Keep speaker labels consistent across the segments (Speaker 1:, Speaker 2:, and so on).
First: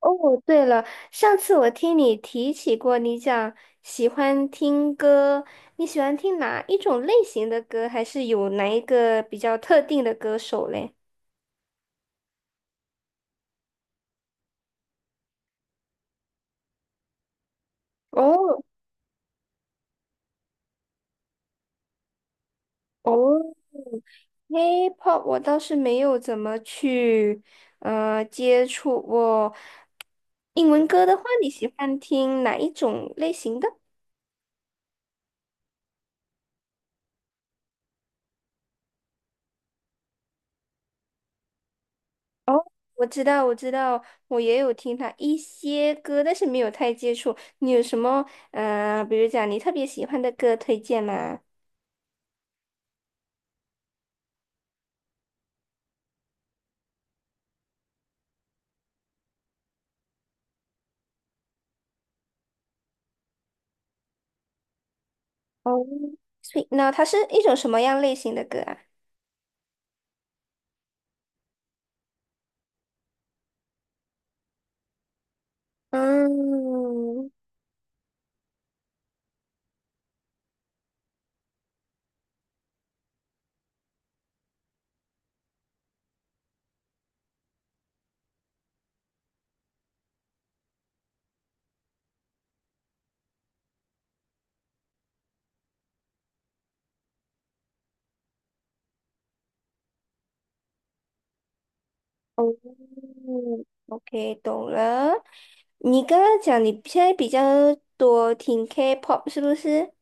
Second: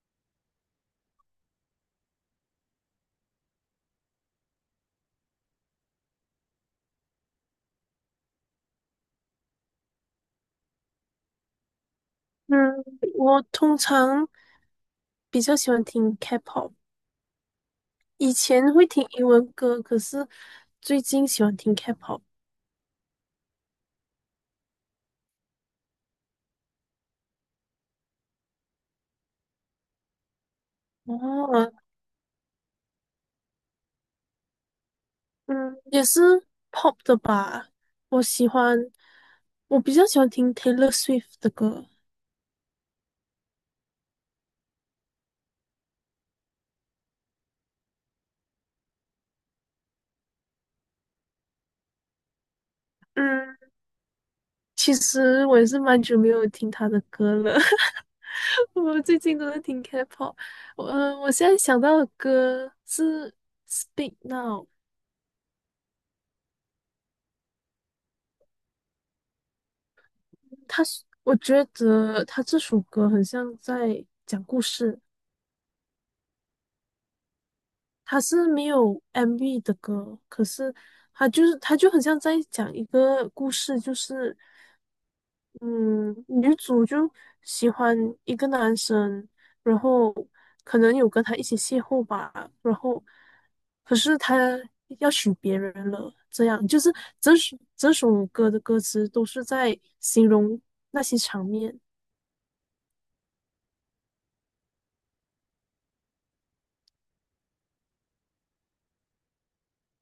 Speaker 1: 哦，对了，上次我听你提起过，你讲喜欢听歌，你喜欢听哪一种类型的歌，还是有哪一个比较特定的歌手嘞？
Speaker 2: 嗯，我通常比较喜欢听 K-pop，以
Speaker 1: 哦
Speaker 2: 前会听英文歌，可是最近喜欢听 K-pop。
Speaker 1: 哦， h i p h o p 我倒是没有怎么去接触过。英文歌的话，你喜
Speaker 2: 哦，
Speaker 1: 欢听哪一种类型的？
Speaker 2: 嗯，也是 pop 的吧。我喜欢，我比较喜欢听 Taylor Swift 的歌。
Speaker 1: 哦，我知道，我知道，我也有听他一些歌，但是没有太接触。你有什么比如讲你特别喜欢的歌推荐吗？
Speaker 2: 嗯，其实我也是蛮久没有听她的歌了。我最近都在听 K-pop，我现在想到的歌是《Speak Now》,
Speaker 1: 哦，所以，那它是一种什么样类型的歌啊？
Speaker 2: 我觉得它这首歌很像在讲故事，
Speaker 1: 嗯，
Speaker 2: 他是没有 MV 的歌，可是他就很像在讲一个故事，就是嗯，女主就喜欢一个男生，然后可能有跟他一起邂逅吧，然后可是他要娶别人了，这样就是整首歌的歌词都是在形容那些场面。
Speaker 1: 哦，OK，懂了。你刚刚讲你现在比较多听 K-pop 是不是？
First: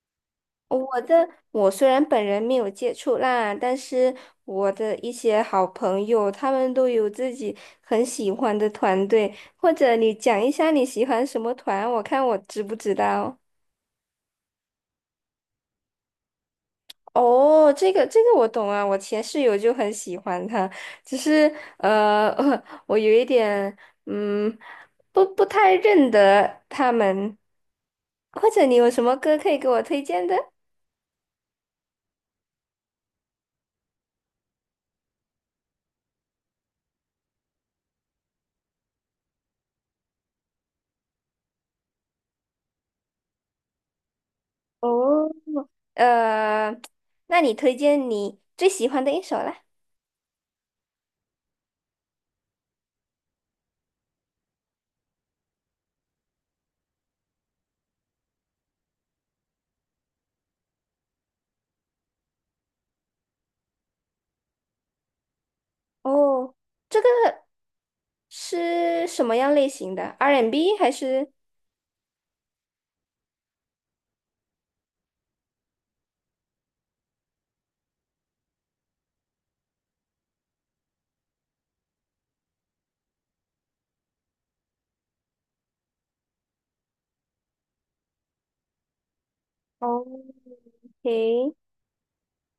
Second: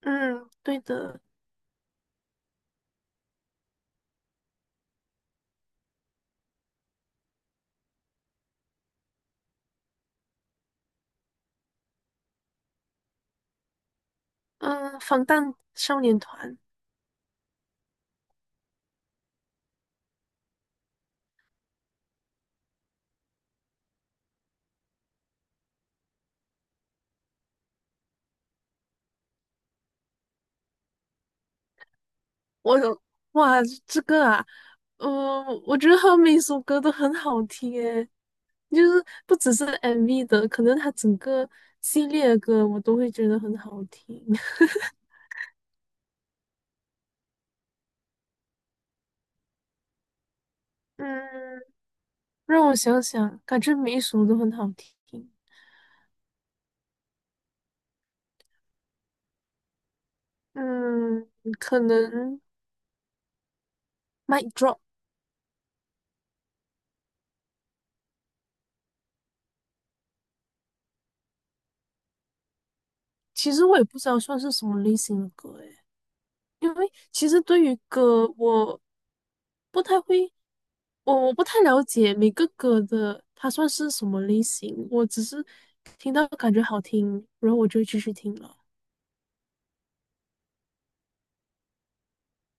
Speaker 2: 嗯，
Speaker 1: 哦
Speaker 2: 对
Speaker 1: 我
Speaker 2: 的，
Speaker 1: 的，我虽然本人没有接触啦，但是我的一些好朋友，他们都有自己很喜欢的团队，或者你讲一下你喜欢什么团，我看我知不知道。
Speaker 2: 嗯，防弹少年团。
Speaker 1: 哦，这个我懂啊，我前室友就很喜欢他，只是呃，我有一点嗯，不太认得他们，或者你有什么歌可以给我推荐的？
Speaker 2: 我哇，这个啊，嗯、我觉得他每首歌都很好听诶，就是不只是 MV 的，可能他整个系列的歌我都会觉得很好听。
Speaker 1: 哦，呃，那你推荐你最喜欢的一首啦？
Speaker 2: 嗯，让我想想，感觉每一首都很好听。嗯，可能《Mic Drop》,
Speaker 1: 哦，是什么样类型的？R&B 还是？
Speaker 2: 其实我也不知道算是什么类型的歌诶。因为其实对于歌，我不太会，我不太了解每个歌的它算是什么类型，我只是听到感觉好听，然后我就会继续听了。
Speaker 1: 哦，OK，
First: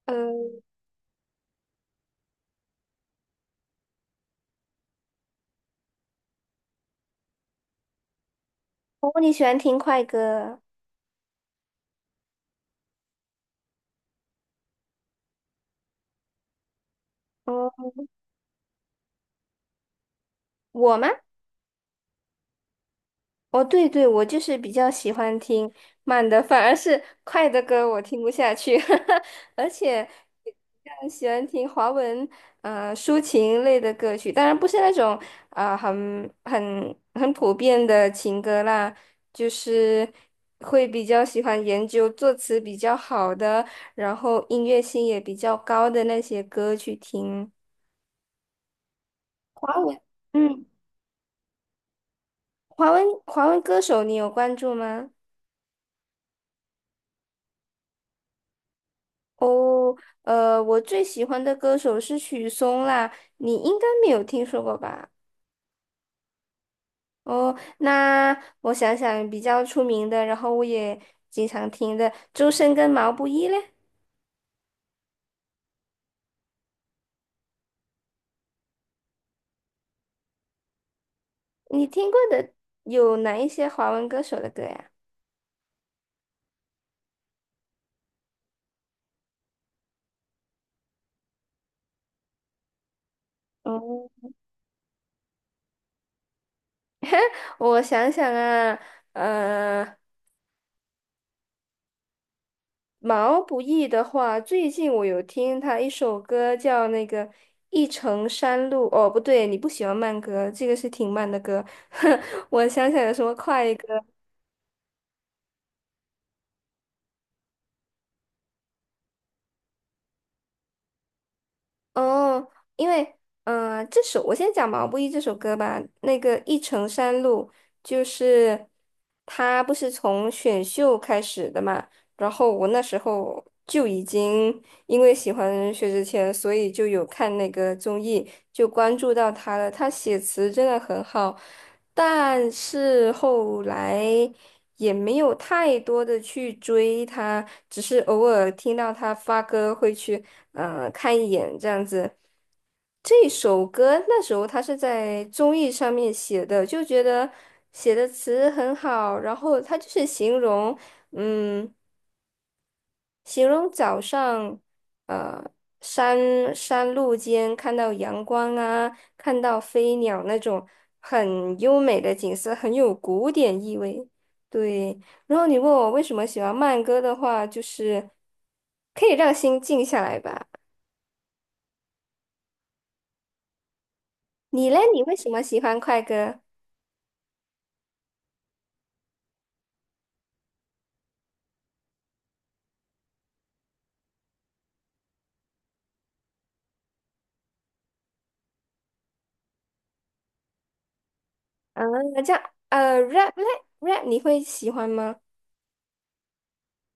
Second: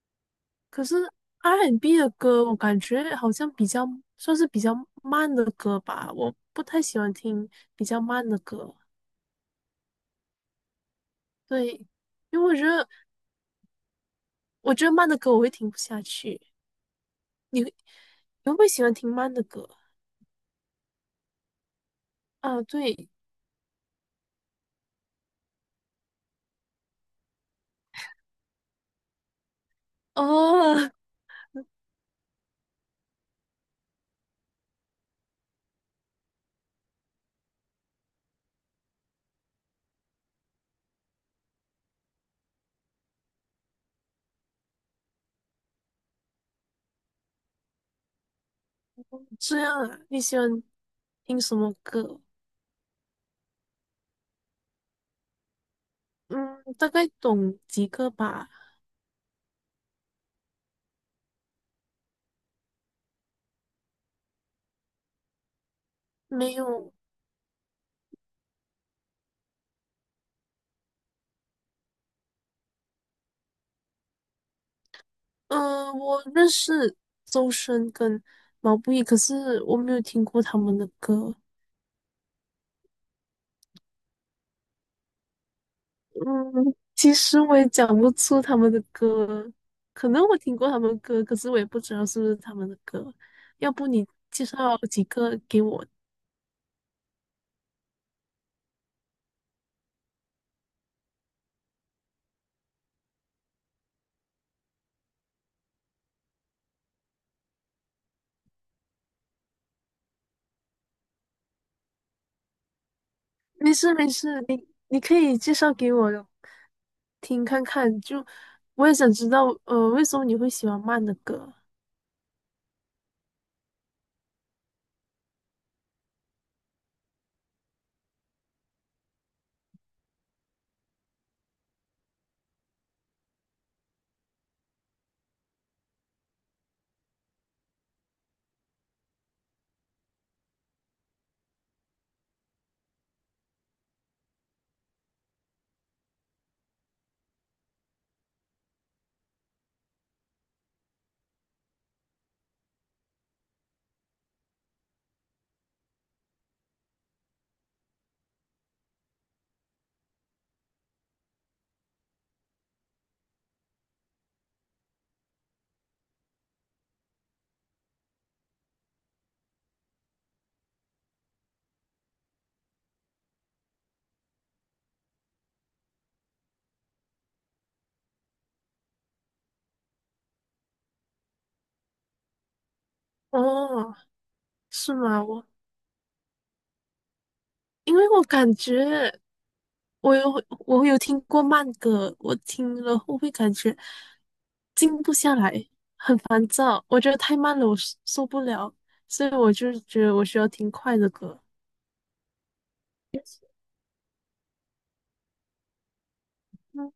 Speaker 1: 呃，
Speaker 2: 可是 R&B N 的歌，我感觉好像比较算是比较慢的歌吧，我不太喜欢听比较慢的歌，
Speaker 1: 哦，你喜欢听快歌？
Speaker 2: 对，因为我觉得慢的歌我会听不下去。你会
Speaker 1: 哦，
Speaker 2: 你会不会喜欢听慢的歌？
Speaker 1: 我吗？
Speaker 2: 啊，对，
Speaker 1: 哦，对对，我就是比较喜欢听慢的，反而是快的歌我听不下去，而且比
Speaker 2: 哦，
Speaker 1: 较喜欢听华文抒情类的歌曲，当然不是那种啊，很普遍的情歌啦，就是会比较喜欢研究作词比较好的，然后音乐性也比较高的那些歌去听。
Speaker 2: 这
Speaker 1: 华
Speaker 2: 样啊，
Speaker 1: 文，
Speaker 2: 你喜欢？
Speaker 1: 嗯，
Speaker 2: 听什么歌？
Speaker 1: 华文歌手你有关注吗？
Speaker 2: 嗯，大概懂几个吧。
Speaker 1: 哦，我最喜欢的歌手是许嵩啦，你应该没有听说过吧？
Speaker 2: 没有，
Speaker 1: 哦，那我想想，比较出名的，然后我也经常听的，周深跟毛不易嘞，
Speaker 2: 嗯、我认识周深跟毛不易，可是我没有听过他们的歌。
Speaker 1: 你听过的有哪一些华文歌手的歌呀？
Speaker 2: 嗯，其实我也讲不出他们的歌，可能我听过他们的歌，可是我也不知道是不是他们的歌。要不你
Speaker 1: 哦，
Speaker 2: 介绍几个给我？
Speaker 1: 我想想啊，呃。毛不易的话，最近我有听他一首歌叫那个《一程山路》。哦，不对，你不喜欢慢歌，这个是挺慢的歌。我想起来有什么
Speaker 2: 没
Speaker 1: 快歌。
Speaker 2: 事没事，你可以介绍给我听看看，就我也想知道，为什么你会喜欢慢的歌？
Speaker 1: 哦，因为这首我先讲毛不易这首歌吧。那个《一程山路》就是他不是从选秀开始的嘛，然后我那时候就已经因为喜欢薛之谦，所以就有看那个综艺，就关注到他了。他写词真的很好，但是后来也没有太多的去追他，只是偶尔听到他发歌会去看一眼这样子。这首歌那时候他是在综艺上面写的，就觉得写的词很好，然后他就是形容，嗯。形容早上，呃，山路间看到阳光啊，看到飞鸟那种很优美的景色，很有古典意味。对，然后你问我为什么喜欢慢歌的话，就是可以让心静下来吧。
Speaker 2: 哦，
Speaker 1: 你嘞，
Speaker 2: 是
Speaker 1: 你为
Speaker 2: 吗？
Speaker 1: 什么喜欢快歌？
Speaker 2: 因为我感觉我有听过慢歌，我听了后会感觉静不下来，很烦躁。我觉得太慢了，我受不了，所以我就觉得我需要听快的歌。
Speaker 1: 啊，这样，rap 嘞，rap 你会喜欢吗？
Speaker 2: 嗯，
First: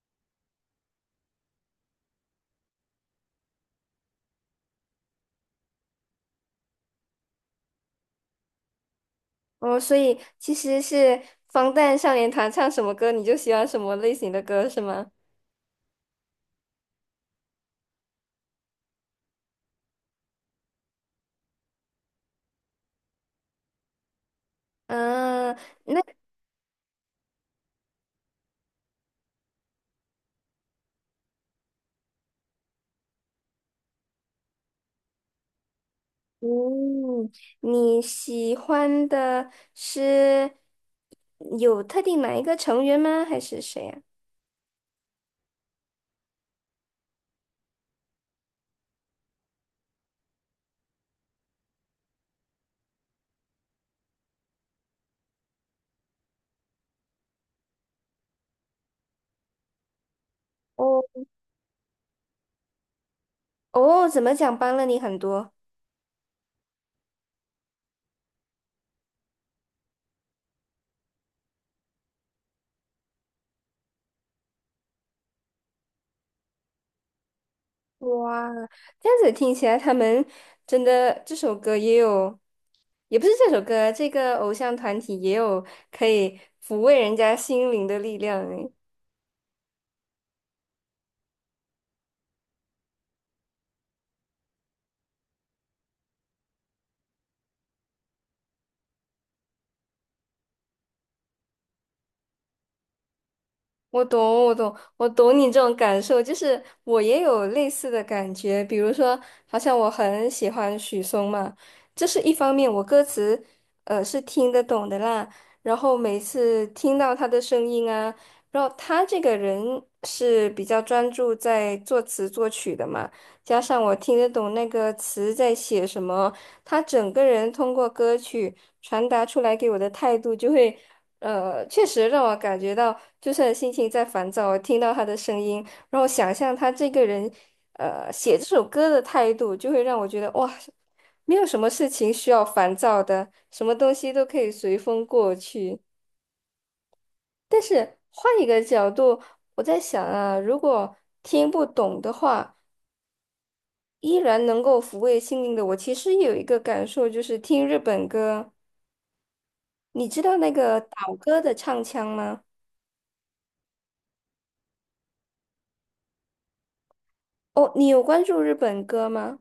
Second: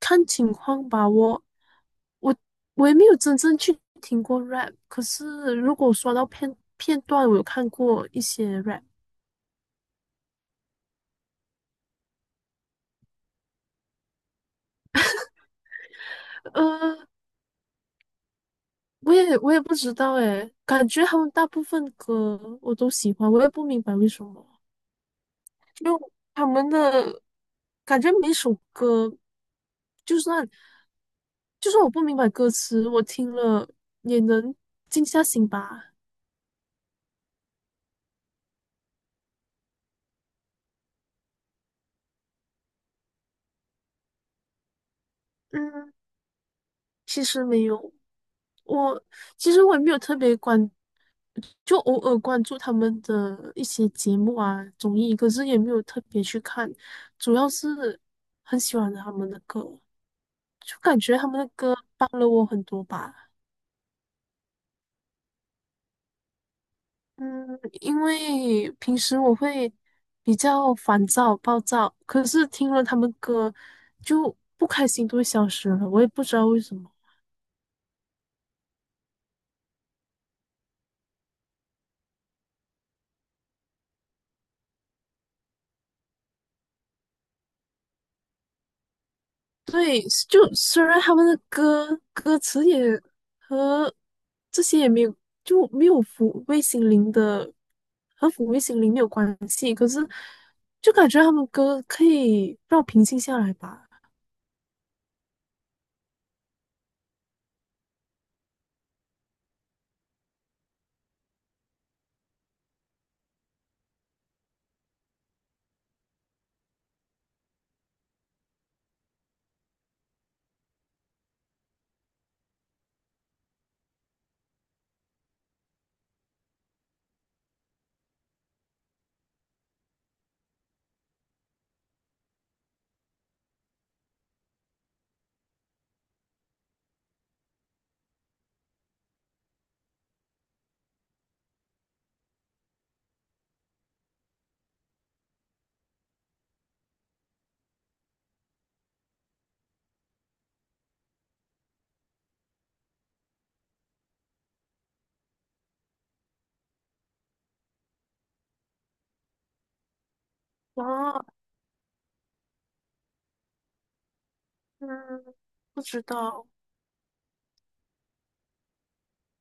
Speaker 2: 看情况吧。我我也没有真正去听过 rap，可是如果刷到片段，我有看过一些 rap。
Speaker 1: 哦，所以其实是防弹少年团唱什么歌，你就喜欢什么类型的歌，是吗？
Speaker 2: 呃，我也不知道诶，感觉他们大部分歌我都喜欢，我也不明白为什么，
Speaker 1: 嗯，
Speaker 2: 就他们的感觉每首歌，就算就算我不明白歌词，我听了也能静下心吧。
Speaker 1: 嗯，你喜欢的是有特定哪一个成员吗？还是谁呀、
Speaker 2: 嗯，其实没有，我其实我也没有特别关，就偶尔关注他们的一些节目啊、综艺，可是也没有特别去看，主要是很喜欢他们的歌，就感
Speaker 1: 哦
Speaker 2: 觉他们的歌帮了我很多吧。
Speaker 1: 哦，怎么讲帮了你很多？
Speaker 2: 嗯，因为平时我会比较烦躁、暴躁，可是听了他们歌，就不开心都会消失了，我也不知道为什么。
Speaker 1: 哇，这样子听起来，他们真的这首歌也有，也不是这首歌，这个偶像团体也有可以抚慰人家心灵的力量诶。
Speaker 2: 对，就虽然他们的歌词也和这些也没有，就没有抚慰心灵的，和抚慰心灵没有关系，可就感觉他们歌可以让我平静下来吧。
Speaker 1: 我懂，我懂，我懂你这种感受，就是我也有类似的感觉。比如说，好像我很喜欢许嵩嘛，这是一方面，我歌词是听得懂的啦。然后每次听到他的声音啊，然后他这个人是比较专注在作词作曲的嘛，加上我听得懂那个词在写什么，他整个人通过歌曲传达出来给我的态度就会。确实让我感觉到，就算心情在烦躁，听到他的声音，然后想象他这个人，写这首歌的态度，就会让我觉得哇，没有什么事情需要烦躁的，什么东西都可以随风过去。但是换一个角度，我在想啊，如果听不懂的话，依然能够抚慰心灵的我，其实有一个感受，就是听日本歌，你知道那个岛
Speaker 2: 啊，
Speaker 1: 歌的唱腔吗？
Speaker 2: 嗯，不知道，
Speaker 1: 哦，你有关注日本歌吗？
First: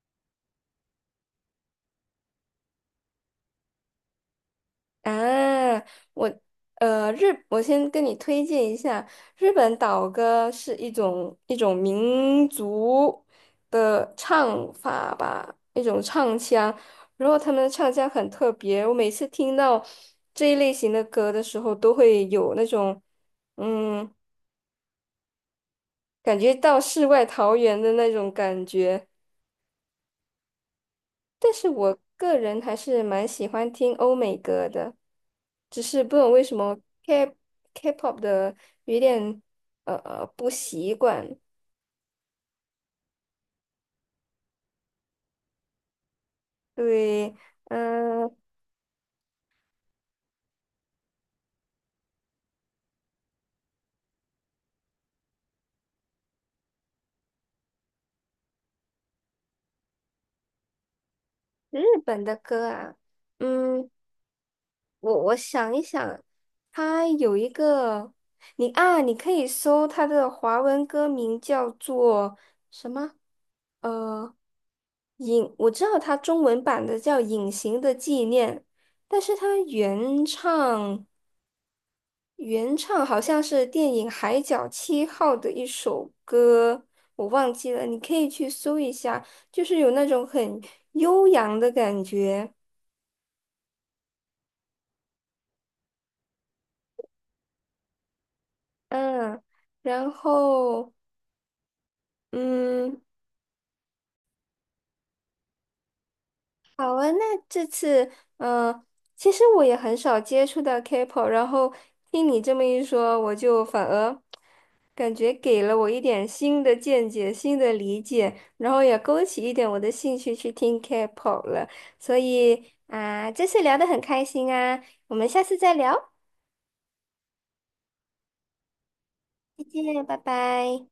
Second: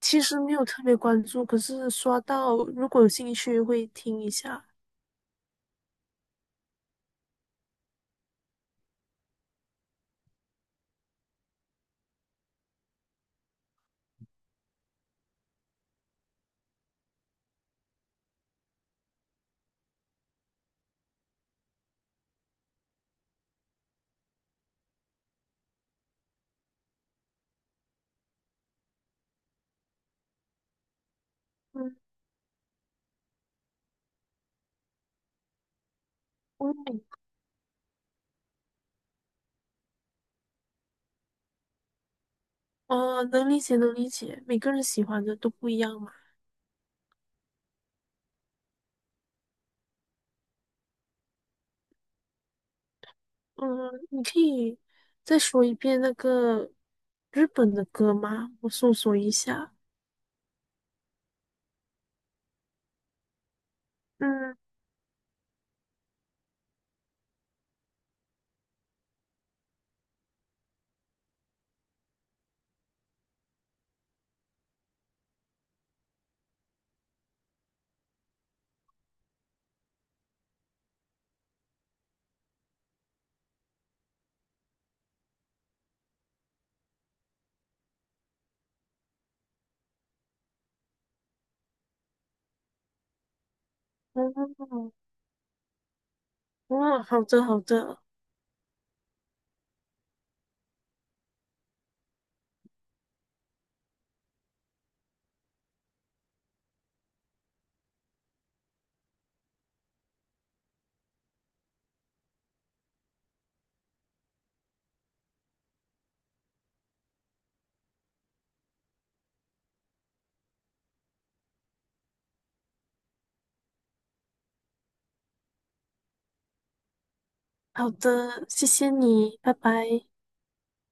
Speaker 2: 其实没有特别关注，可是刷到，如果有兴趣会听一下。
Speaker 1: 啊，我呃日，我先跟你推荐一下，日本岛歌是一种民族的唱法吧，一种唱腔，然后他们的唱腔很特别，我每次听到这一类型的歌的时候，都会有那种嗯，感觉到世外桃源的那种感觉。但是
Speaker 2: 嗯，
Speaker 1: 我个人还是蛮喜欢听欧美歌的，只是不懂为什么
Speaker 2: 嗯
Speaker 1: K K-pop 的有点不习惯。
Speaker 2: 哦，能理解，能理解，每个人喜欢的都不一样嘛。
Speaker 1: 对，嗯、
Speaker 2: 嗯，你可以再说一遍那个日本的歌吗？我搜索一下。
Speaker 1: 日本的歌啊，嗯，
Speaker 2: 嗯，
Speaker 1: 我想一想，它有一个你啊，你可以搜它的华文歌名叫做什么？呃。隐，我知道它中文版的叫《隐形的纪念》，但是它原唱好像是电影《海角七号》的一首歌，我忘记了，你可以去搜一下，就是有那种很悠扬的感觉，
Speaker 2: 哦，哦，好的，好的，
Speaker 1: 嗯，然后嗯。好啊，那这次，嗯、其实我也很少接触到 K-pop，然后听你这么一说，我就反而感觉给了我一点新的见解、新的理解，然后也勾起一点我的兴趣去听 K-pop 了。所以啊、这次聊的很开心啊，我们下次再聊，
Speaker 2: 好的，谢谢你，拜
Speaker 1: 再
Speaker 2: 拜。
Speaker 1: 见，拜拜。